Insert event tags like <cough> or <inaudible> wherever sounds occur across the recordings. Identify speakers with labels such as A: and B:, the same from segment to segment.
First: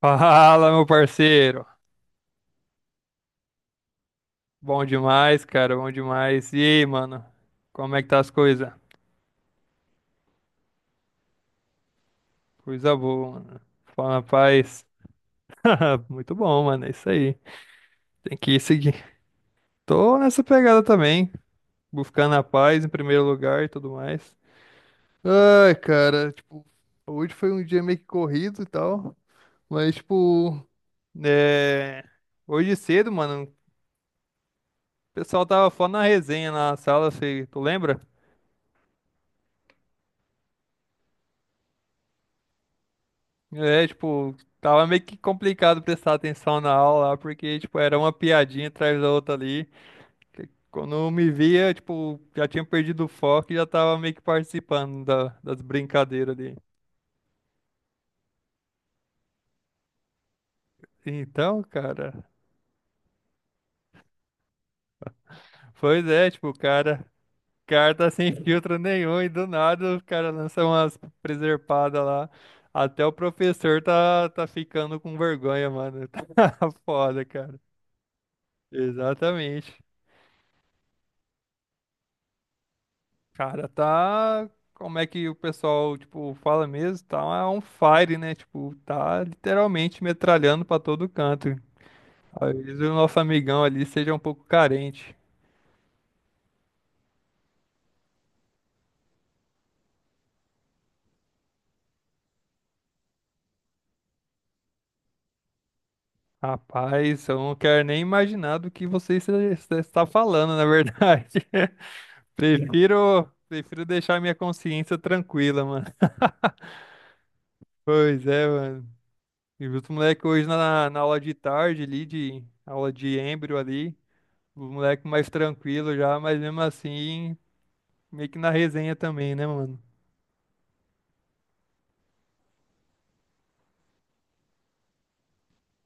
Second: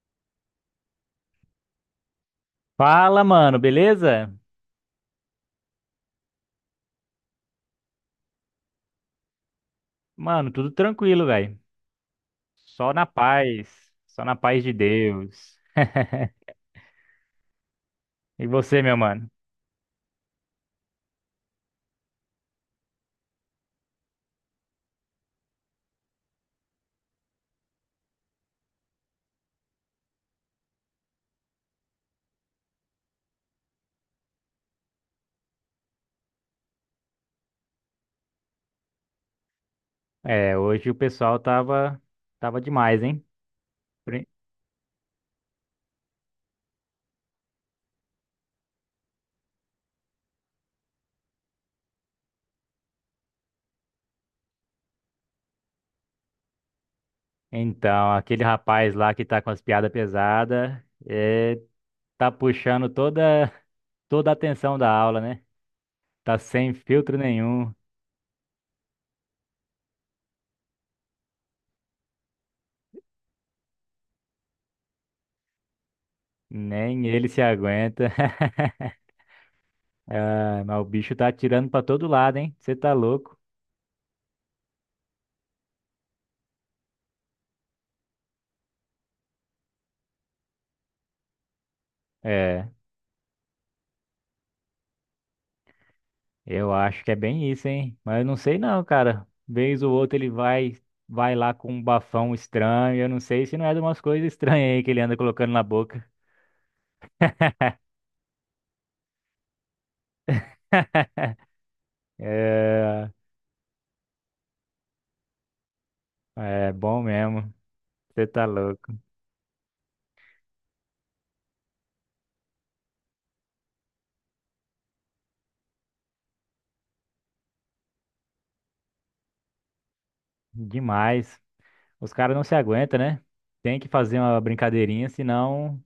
A: Fala, meu parceiro.
B: Fala, mano, beleza?
A: Bom demais, cara, bom demais. E aí, mano? Como é que tá as coisas?
B: Mano, tudo tranquilo, velho. Só
A: Coisa
B: na
A: boa, mano.
B: paz,
A: Fala na
B: só na paz de
A: paz.
B: Deus.
A: <laughs> Muito
B: <laughs>
A: bom, mano. É isso aí. Tem
B: E
A: que
B: você,
A: seguir.
B: meu mano?
A: Tô nessa pegada também, buscando a paz em primeiro lugar e tudo mais. Ai, cara, tipo, hoje foi um dia meio que corrido e tal, mas, tipo, é... hoje cedo, mano, o pessoal tava falando na resenha na sala, se tu lembra?
B: É, hoje o pessoal tava demais, hein?
A: É,
B: Pri-
A: tipo, tava meio que complicado prestar atenção na aula lá, porque, tipo, era uma piadinha atrás da outra ali. Que Quando eu me via, tipo, já tinha perdido o foco e já tava meio que participando das brincadeiras ali.
B: Então, aquele rapaz lá que tá com as piadas pesadas, é,
A: Então, cara,
B: tá puxando toda a atenção da aula, né?
A: pois é,
B: Tá
A: tipo, o
B: sem
A: cara,
B: filtro
A: o
B: nenhum,
A: cara tá <laughs> sem filtro nenhum e do nada o cara lança umas preservadas lá. Até o professor tá ficando com vergonha, mano. <laughs> Tá
B: nem
A: foda,
B: ele se
A: cara.
B: aguenta. <laughs>
A: Exatamente.
B: Ah, mas o bicho tá atirando pra todo lado, hein? Você tá louco?
A: Cara, tá. Como é que o pessoal, tipo, fala mesmo? Tá on fire, né? Tipo, tá literalmente metralhando pra todo canto.
B: É.
A: Talvez o nosso amigão ali seja um pouco carente.
B: Eu acho que é bem isso, hein? Mas eu não sei não, cara. Vez ou outra ele vai lá com um bafão estranho. Eu não sei se não é de umas coisas estranhas aí que ele anda colocando na boca.
A: Rapaz, eu não quero nem imaginar do que você está falando, na
B: <laughs>
A: verdade. <laughs>
B: É,
A: Prefiro deixar minha consciência tranquila, mano.
B: é bom mesmo.
A: Pois
B: Você tá
A: é, mano.
B: louco.
A: E os moleques hoje na aula de tarde ali, de aula de embrio ali. O moleque mais tranquilo já, mas mesmo assim meio que na resenha também, né, mano?
B: Demais. Os caras não se aguentam, né? Tem que fazer uma brincadeirinha, senão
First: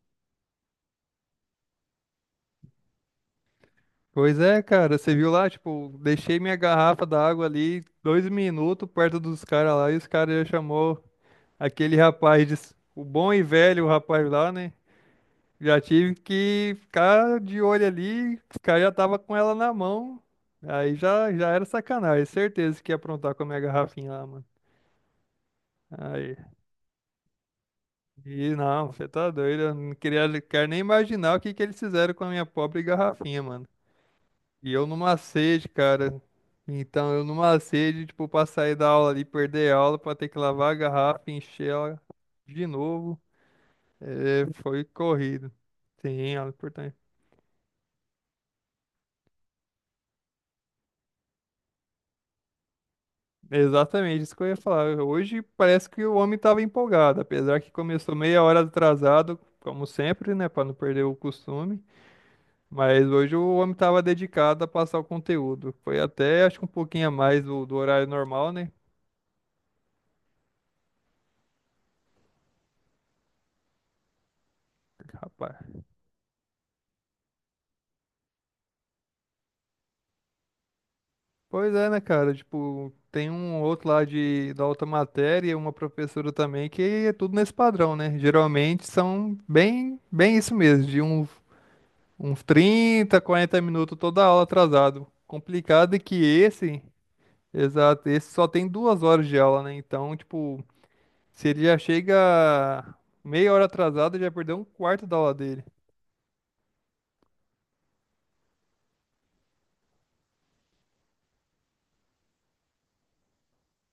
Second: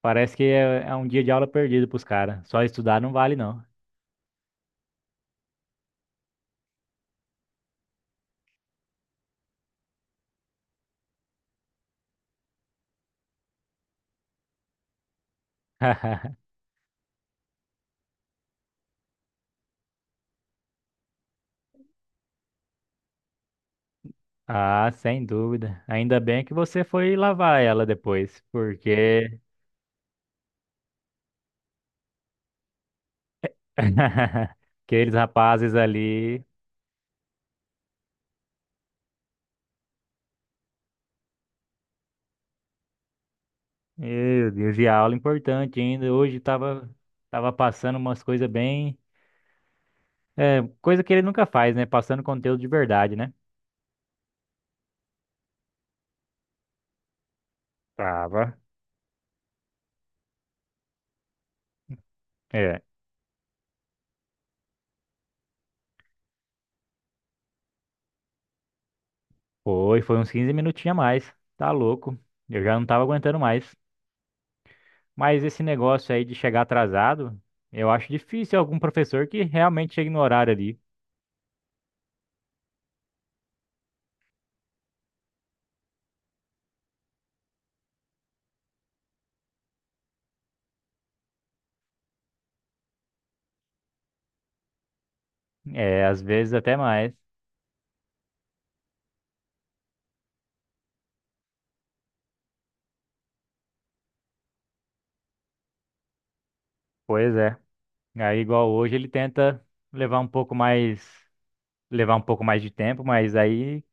B: parece que é um dia de aula perdido pros caras. Só estudar não vale, não.
A: Pois é, cara, você viu lá, tipo, deixei minha garrafa d'água ali 2 minutos perto dos caras lá e os caras já chamou aquele rapaz, o bom e velho rapaz lá, né? Já tive
B: <laughs>
A: que ficar de olho ali, os caras já tava com ela na mão, aí já era sacanagem, certeza que ia aprontar com a minha garrafinha lá, mano.
B: Ah, sem dúvida. Ainda
A: Aí,
B: bem que você foi lavar ela depois,
A: e não, você tá
B: porque
A: doido, eu não queria, quero nem imaginar o que que eles fizeram com a minha pobre garrafinha, mano.
B: <laughs>
A: E eu
B: aqueles
A: numa sede,
B: rapazes
A: cara.
B: ali,
A: Então, eu numa sede, tipo, pra sair da aula ali, perder a aula, pra ter que lavar a garrafa, encher ela de novo. É,
B: meu Deus,
A: foi
B: e a aula
A: corrido.
B: importante ainda.
A: Sim,
B: Hoje
A: aula
B: tava,
A: importante.
B: tava passando umas coisas bem. É, coisa que ele nunca faz, né? Passando conteúdo de verdade, né?
A: Exatamente, isso que eu ia falar. Hoje parece que o homem estava empolgado, apesar que começou meia
B: Tava.
A: hora atrasado, como sempre, né, para não perder o costume.
B: É,
A: Mas hoje o homem estava dedicado a passar o conteúdo. Foi até, acho que um pouquinho a mais do horário normal, né?
B: foi uns 15 minutinhos a mais. Tá louco. Eu já não tava aguentando mais. Mas
A: Rapaz.
B: esse negócio aí de chegar atrasado, eu acho difícil algum professor que realmente chegue no horário ali.
A: Pois é, né, cara? Tipo, tem um outro lá da outra matéria, e uma professora também, que é tudo nesse padrão, né? Geralmente são bem isso mesmo, de uns 30, 40 minutos toda aula atrasado. Complicado é
B: É,
A: que
B: às vezes até
A: esse,
B: mais.
A: exato, esse só tem 2 horas de aula, né? Então, tipo, se ele já chega meia hora atrasado, já perdeu um quarto da aula dele.
B: Pois é. Aí, igual hoje, ele tenta levar um pouco mais. levar um pouco mais de tempo, mas aí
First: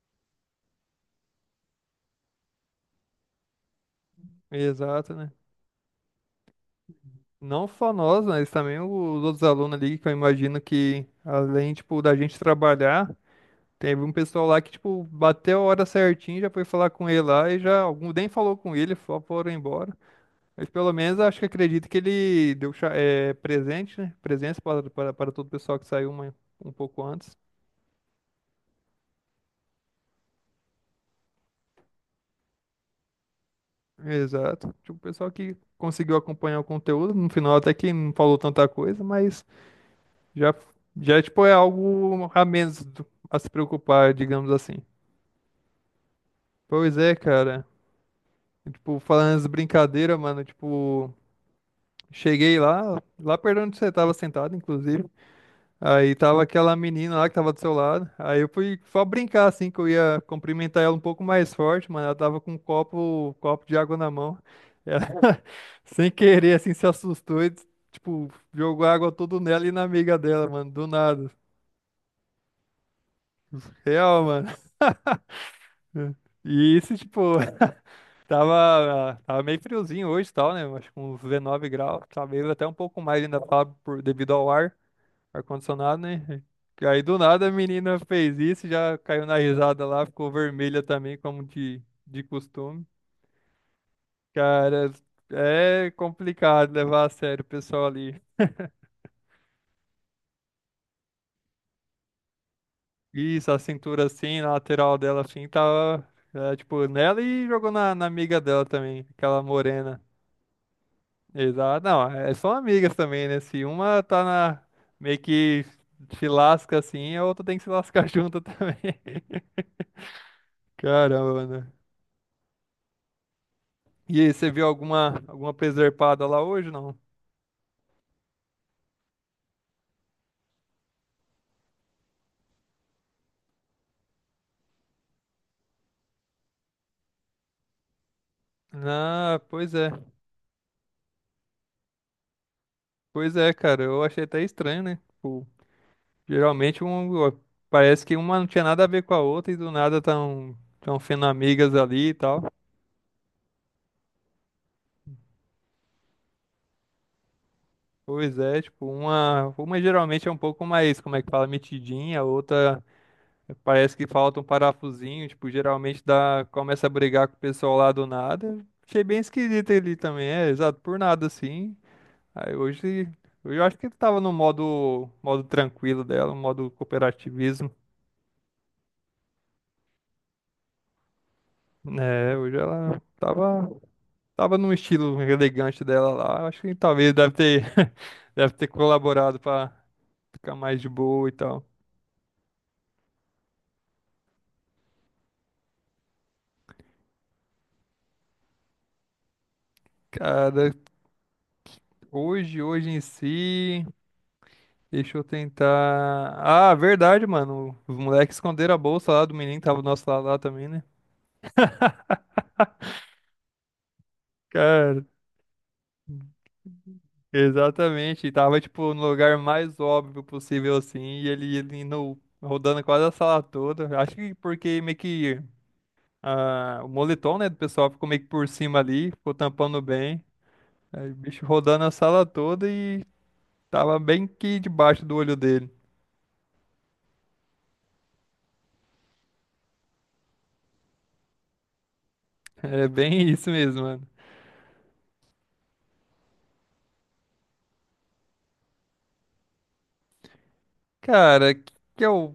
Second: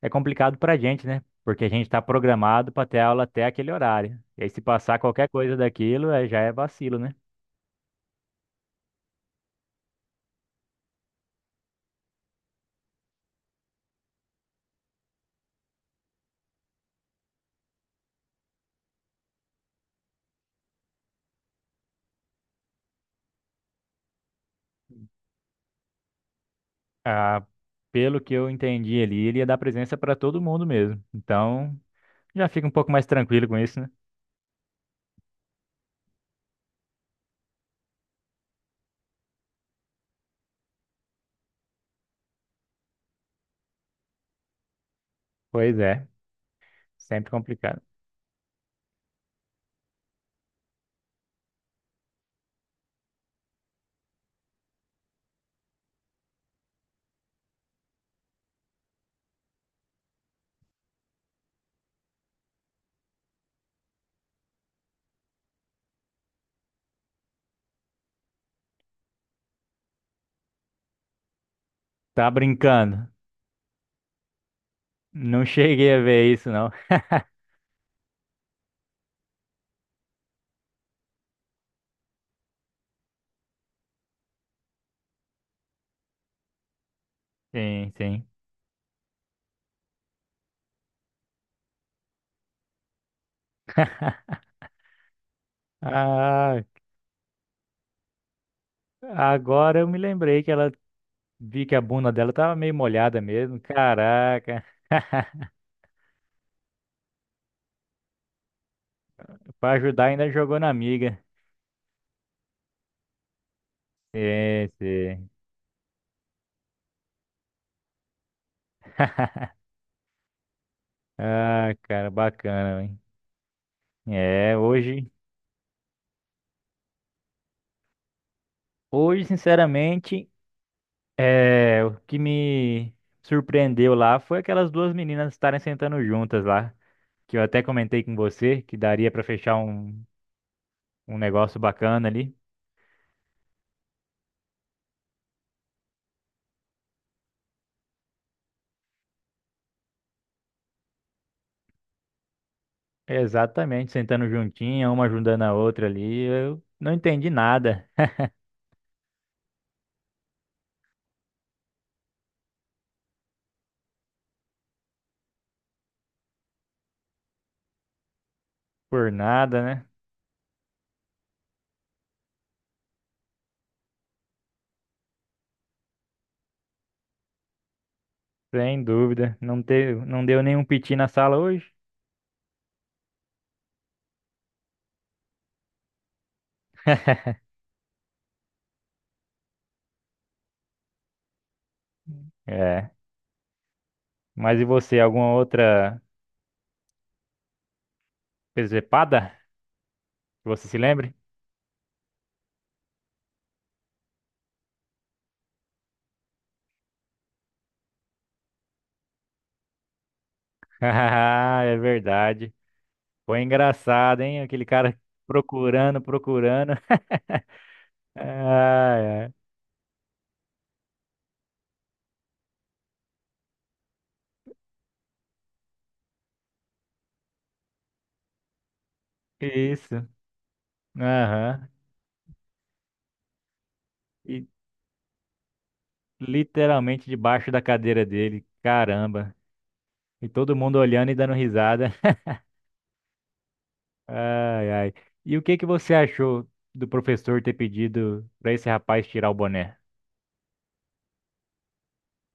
B: é complicado pra gente, né? Porque a gente tá programado pra ter aula até aquele horário. E aí se passar
A: Exato,
B: qualquer
A: né?
B: coisa daquilo, é, já é vacilo, né?
A: Não só nós, mas também os outros alunos ali, que eu imagino que, além, tipo, da gente trabalhar, teve um pessoal lá que, tipo, bateu a hora certinho, já foi falar com ele lá e já, algum nem falou com ele, só foram embora. Mas pelo menos acho que acredito que ele deu presente, né? Presença para todo o pessoal que saiu um pouco antes.
B: Ah, pelo que eu entendi ali, ele ia dar presença pra todo mundo mesmo. Então, já fica um pouco mais tranquilo com isso, né?
A: Exato. Tipo, o pessoal que conseguiu acompanhar o conteúdo, no final até que não falou tanta coisa, mas já, já tipo, é algo a menos do- a se preocupar, digamos assim.
B: Pois é,
A: Pois é,
B: sempre
A: cara.
B: complicado.
A: E, tipo, falando as brincadeiras, mano, tipo, cheguei lá perto onde você tava sentado, inclusive. Aí tava aquela menina lá que tava do seu lado. Aí eu fui só brincar, assim, que eu ia cumprimentar ela um pouco mais forte, mano. Ela tava com um copo de água na mão. Ela, <laughs> sem querer, assim, se assustou e, tipo, jogou água tudo nela e na amiga dela, mano, do nada.
B: Tá brincando?
A: Real, mano.
B: Não cheguei a ver isso, não.
A: E isso, tipo, <laughs> Tava meio friozinho hoje e tal, né? Acho que uns 19 graus, talvez até um pouco mais ainda tava devido ao ar-condicionado, né? Que aí do nada a
B: Sim,
A: menina
B: sim.
A: fez isso, já caiu na risada lá, ficou vermelha também, como de costume. Cara, é
B: Ah,
A: complicado levar a sério o pessoal ali.
B: agora eu me lembrei que ela vi que a bunda dela tava meio molhada
A: Isso, a
B: mesmo.
A: cintura assim, na
B: Caraca.
A: lateral dela assim, tava, é, tipo, nela e jogou na amiga dela também, aquela
B: Pra
A: morena.
B: ajudar, ainda jogou na amiga.
A: Exato. Não, é, são amigas também, né? Se uma tá na...
B: Sim,
A: meio
B: sim.
A: que se lasca assim, a outra tem que se lascar <laughs> junto também.
B: <laughs>
A: Caramba, mano.
B: Ah, cara, bacana, hein?
A: E aí, você
B: É,
A: viu
B: hoje,
A: alguma preservada lá hoje, não?
B: hoje, sinceramente, é, o que me surpreendeu lá foi aquelas duas meninas estarem sentando juntas lá, que eu até comentei com você que daria pra
A: Ah,
B: fechar
A: pois é.
B: um negócio bacana ali.
A: Pois é, cara. Eu achei até estranho, né? Tipo, geralmente um, ó, parece que uma não tinha nada a ver com a outra e do nada tão sendo amigas ali e tal.
B: Exatamente, sentando juntinha, uma ajudando a outra ali. Eu não entendi nada,
A: Pois é, tipo, uma geralmente é um pouco mais, como é que fala, metidinha, a outra. Parece que falta um parafusinho, tipo, geralmente dá, começa a brigar com o pessoal lá do nada. Achei
B: por
A: bem
B: nada,
A: esquisito
B: né?
A: ele também, é, exato, por nada assim. Aí hoje eu acho que ele tava no modo tranquilo dela, no modo cooperativismo,
B: Sem dúvida. Não teve, não deu nenhum piti na sala hoje.
A: né? Hoje ela tava num estilo elegante dela lá. Acho que talvez
B: <laughs>
A: <laughs> deve ter colaborado pra ficar mais de boa e tal.
B: É. Mas e você, alguma outra presepada que você
A: Cara,
B: se lembre?
A: hoje em si. Deixa eu tentar. Ah, verdade, mano. Os moleques esconderam a bolsa lá do menino que tava do nosso lado lá também,
B: <laughs>
A: né?
B: Ah, é verdade. Foi engraçado, hein? Aquele cara
A: Cara,
B: procurando, procurando. <laughs>
A: exatamente. E tava, tipo,
B: Ah,
A: no
B: é.
A: lugar mais óbvio possível, assim. E ele indo, rodando quase a sala toda. Acho que porque meio que ah, o moletom, né, do pessoal ficou meio que por cima ali, ficou tampando
B: Isso.
A: bem. Aí o bicho
B: Aham.
A: rodando a sala toda e tava bem
B: E
A: que debaixo do olho dele.
B: literalmente debaixo da cadeira dele. Caramba. E todo mundo olhando e dando risada.
A: É bem isso mesmo, mano.
B: <laughs> Ai, ai. E o que que você achou do professor ter pedido para esse rapaz tirar o boné?
A: Cara, que é o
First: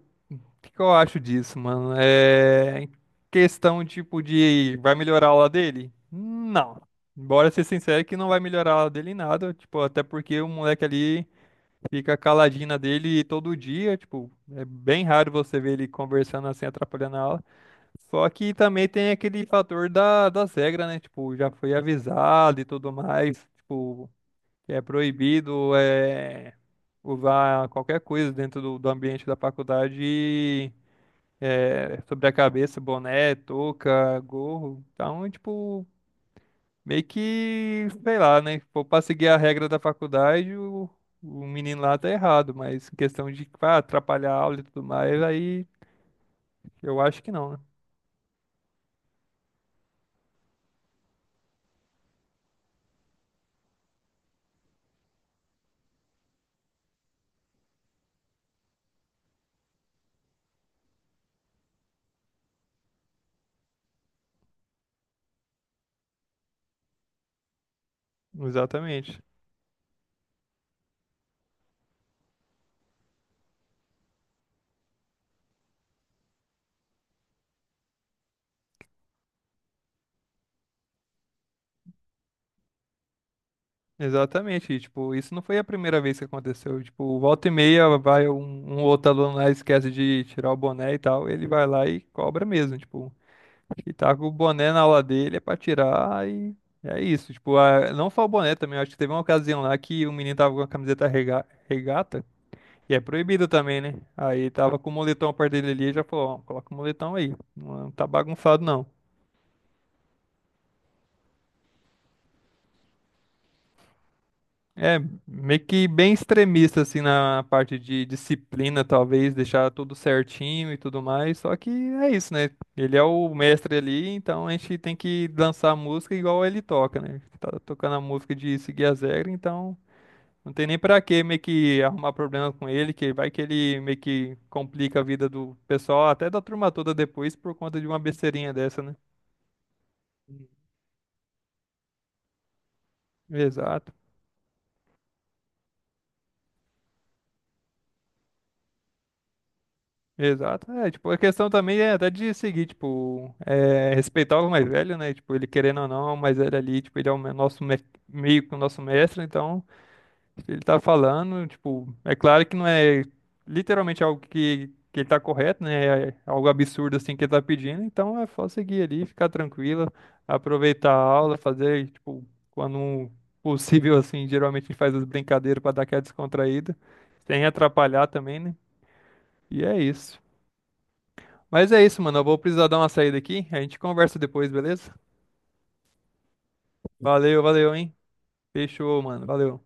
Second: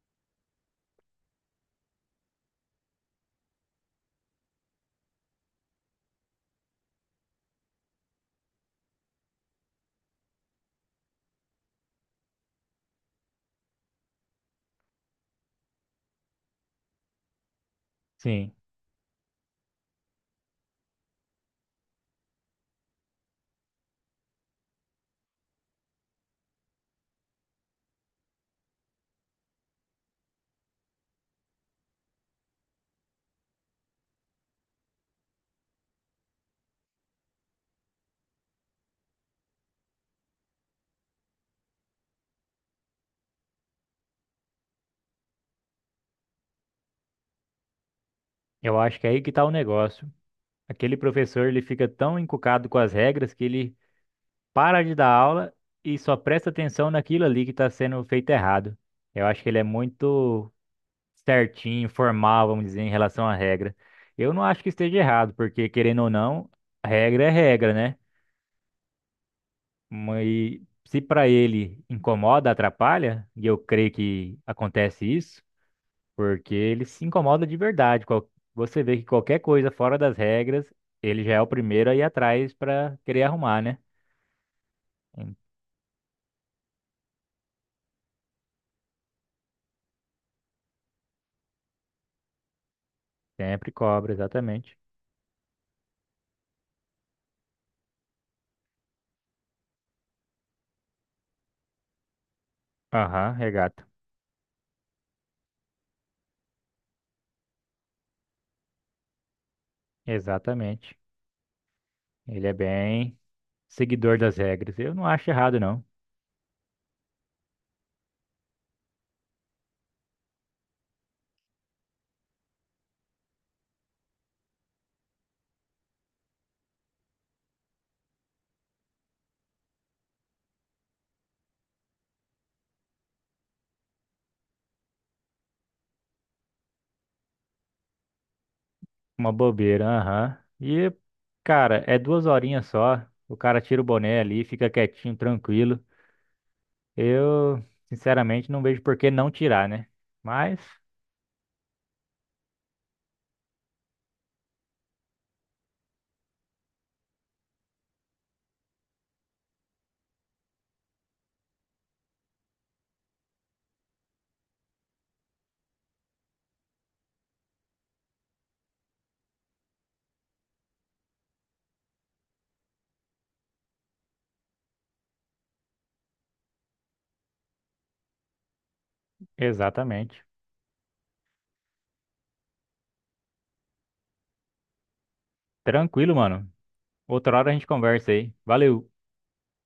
A: que que eu acho disso, mano? É questão tipo de vai melhorar a aula dele? Não. Bora ser sincero que não vai melhorar a aula dele em nada, tipo, até porque o moleque ali fica caladinho na dele todo dia, tipo, é bem raro você ver ele conversando assim, atrapalhando a aula. Só que
B: Sim,
A: também tem aquele fator das regras, né? Tipo, já foi avisado e tudo mais, tipo, é proibido, é usar qualquer coisa dentro do ambiente da faculdade é, sobre a cabeça, boné, touca, gorro. Então, tipo, meio que, sei lá, né? Se for pra seguir a regra da faculdade, o menino lá tá errado, mas em questão de tipo, ah, atrapalhar a aula e tudo mais, aí eu acho que não, né?
B: eu acho que é aí que tá o negócio. Aquele professor, ele fica tão encucado com as regras que ele para de dar aula e só presta atenção naquilo ali que está sendo feito errado. Eu acho que ele é muito certinho, formal, vamos dizer, em relação à regra. Eu não acho que esteja errado, porque querendo ou não, regra é regra, né?
A: Exatamente.
B: Mas se para ele incomoda, atrapalha, e eu creio que acontece isso, porque ele se incomoda de verdade. Qual- Você vê que qualquer coisa fora das regras, ele já é o primeiro a ir atrás para querer arrumar, né?
A: Exatamente, e, tipo, isso não foi a primeira vez que aconteceu. Tipo, volta e meia vai um outro aluno lá e esquece de tirar o boné e tal, ele vai lá e cobra mesmo, tipo.
B: Sempre
A: Que
B: cobra,
A: tá com o boné
B: exatamente.
A: na aula dele é pra tirar e é isso. Tipo, a- não só o boné também, eu acho que teve uma ocasião lá que o menino tava com a camiseta regata, e é
B: Aham,
A: proibido também,
B: regata.
A: né? Aí tava com o moletom perto dele ali e já falou, ó, coloca o moletom aí, não tá bagunçado não.
B: Exatamente. Ele é bem seguidor das regras. Eu
A: É,
B: não acho
A: meio
B: errado, não.
A: que bem extremista, assim, na parte de disciplina, talvez, deixar tudo certinho e tudo mais. Só que é isso, né? Ele é o mestre ali, então a gente tem que dançar a música igual ele toca, né? Tá tocando a música de seguir as regras, então não tem nem pra que meio que arrumar problema com ele, que vai que ele meio que complica a vida do pessoal, até da turma toda depois, por conta de uma besteirinha dessa, né?
B: Uma bobeira, aham. E, cara, é 2 horinhas só. O cara tira o
A: Exato.
B: boné ali, fica quietinho, tranquilo. Eu, sinceramente, não vejo por que não tirar, né? Mas,
A: Exato. É, tipo, a questão também é até de seguir, tipo, é, respeitar o mais velho, né? Tipo, ele querendo ou não, o mais velho ali, tipo, ele é o me- nosso me- meio que o nosso mestre, então, se ele tá falando, tipo, é claro que não é literalmente algo que ele tá correto, né? É algo absurdo assim que ele tá pedindo, então é só seguir ali, ficar tranquilo, aproveitar a aula, fazer, tipo, quando um possível, assim, geralmente a gente faz as brincadeiras pra dar aquela descontraída, sem atrapalhar também, né? E é isso.
B: exatamente.
A: Mas é isso, mano. Eu vou precisar dar uma saída aqui. A gente conversa depois, beleza?
B: Tranquilo, mano. Outra
A: Valeu,
B: hora a gente
A: valeu, hein?
B: conversa aí. Valeu.
A: Fechou, mano. Valeu.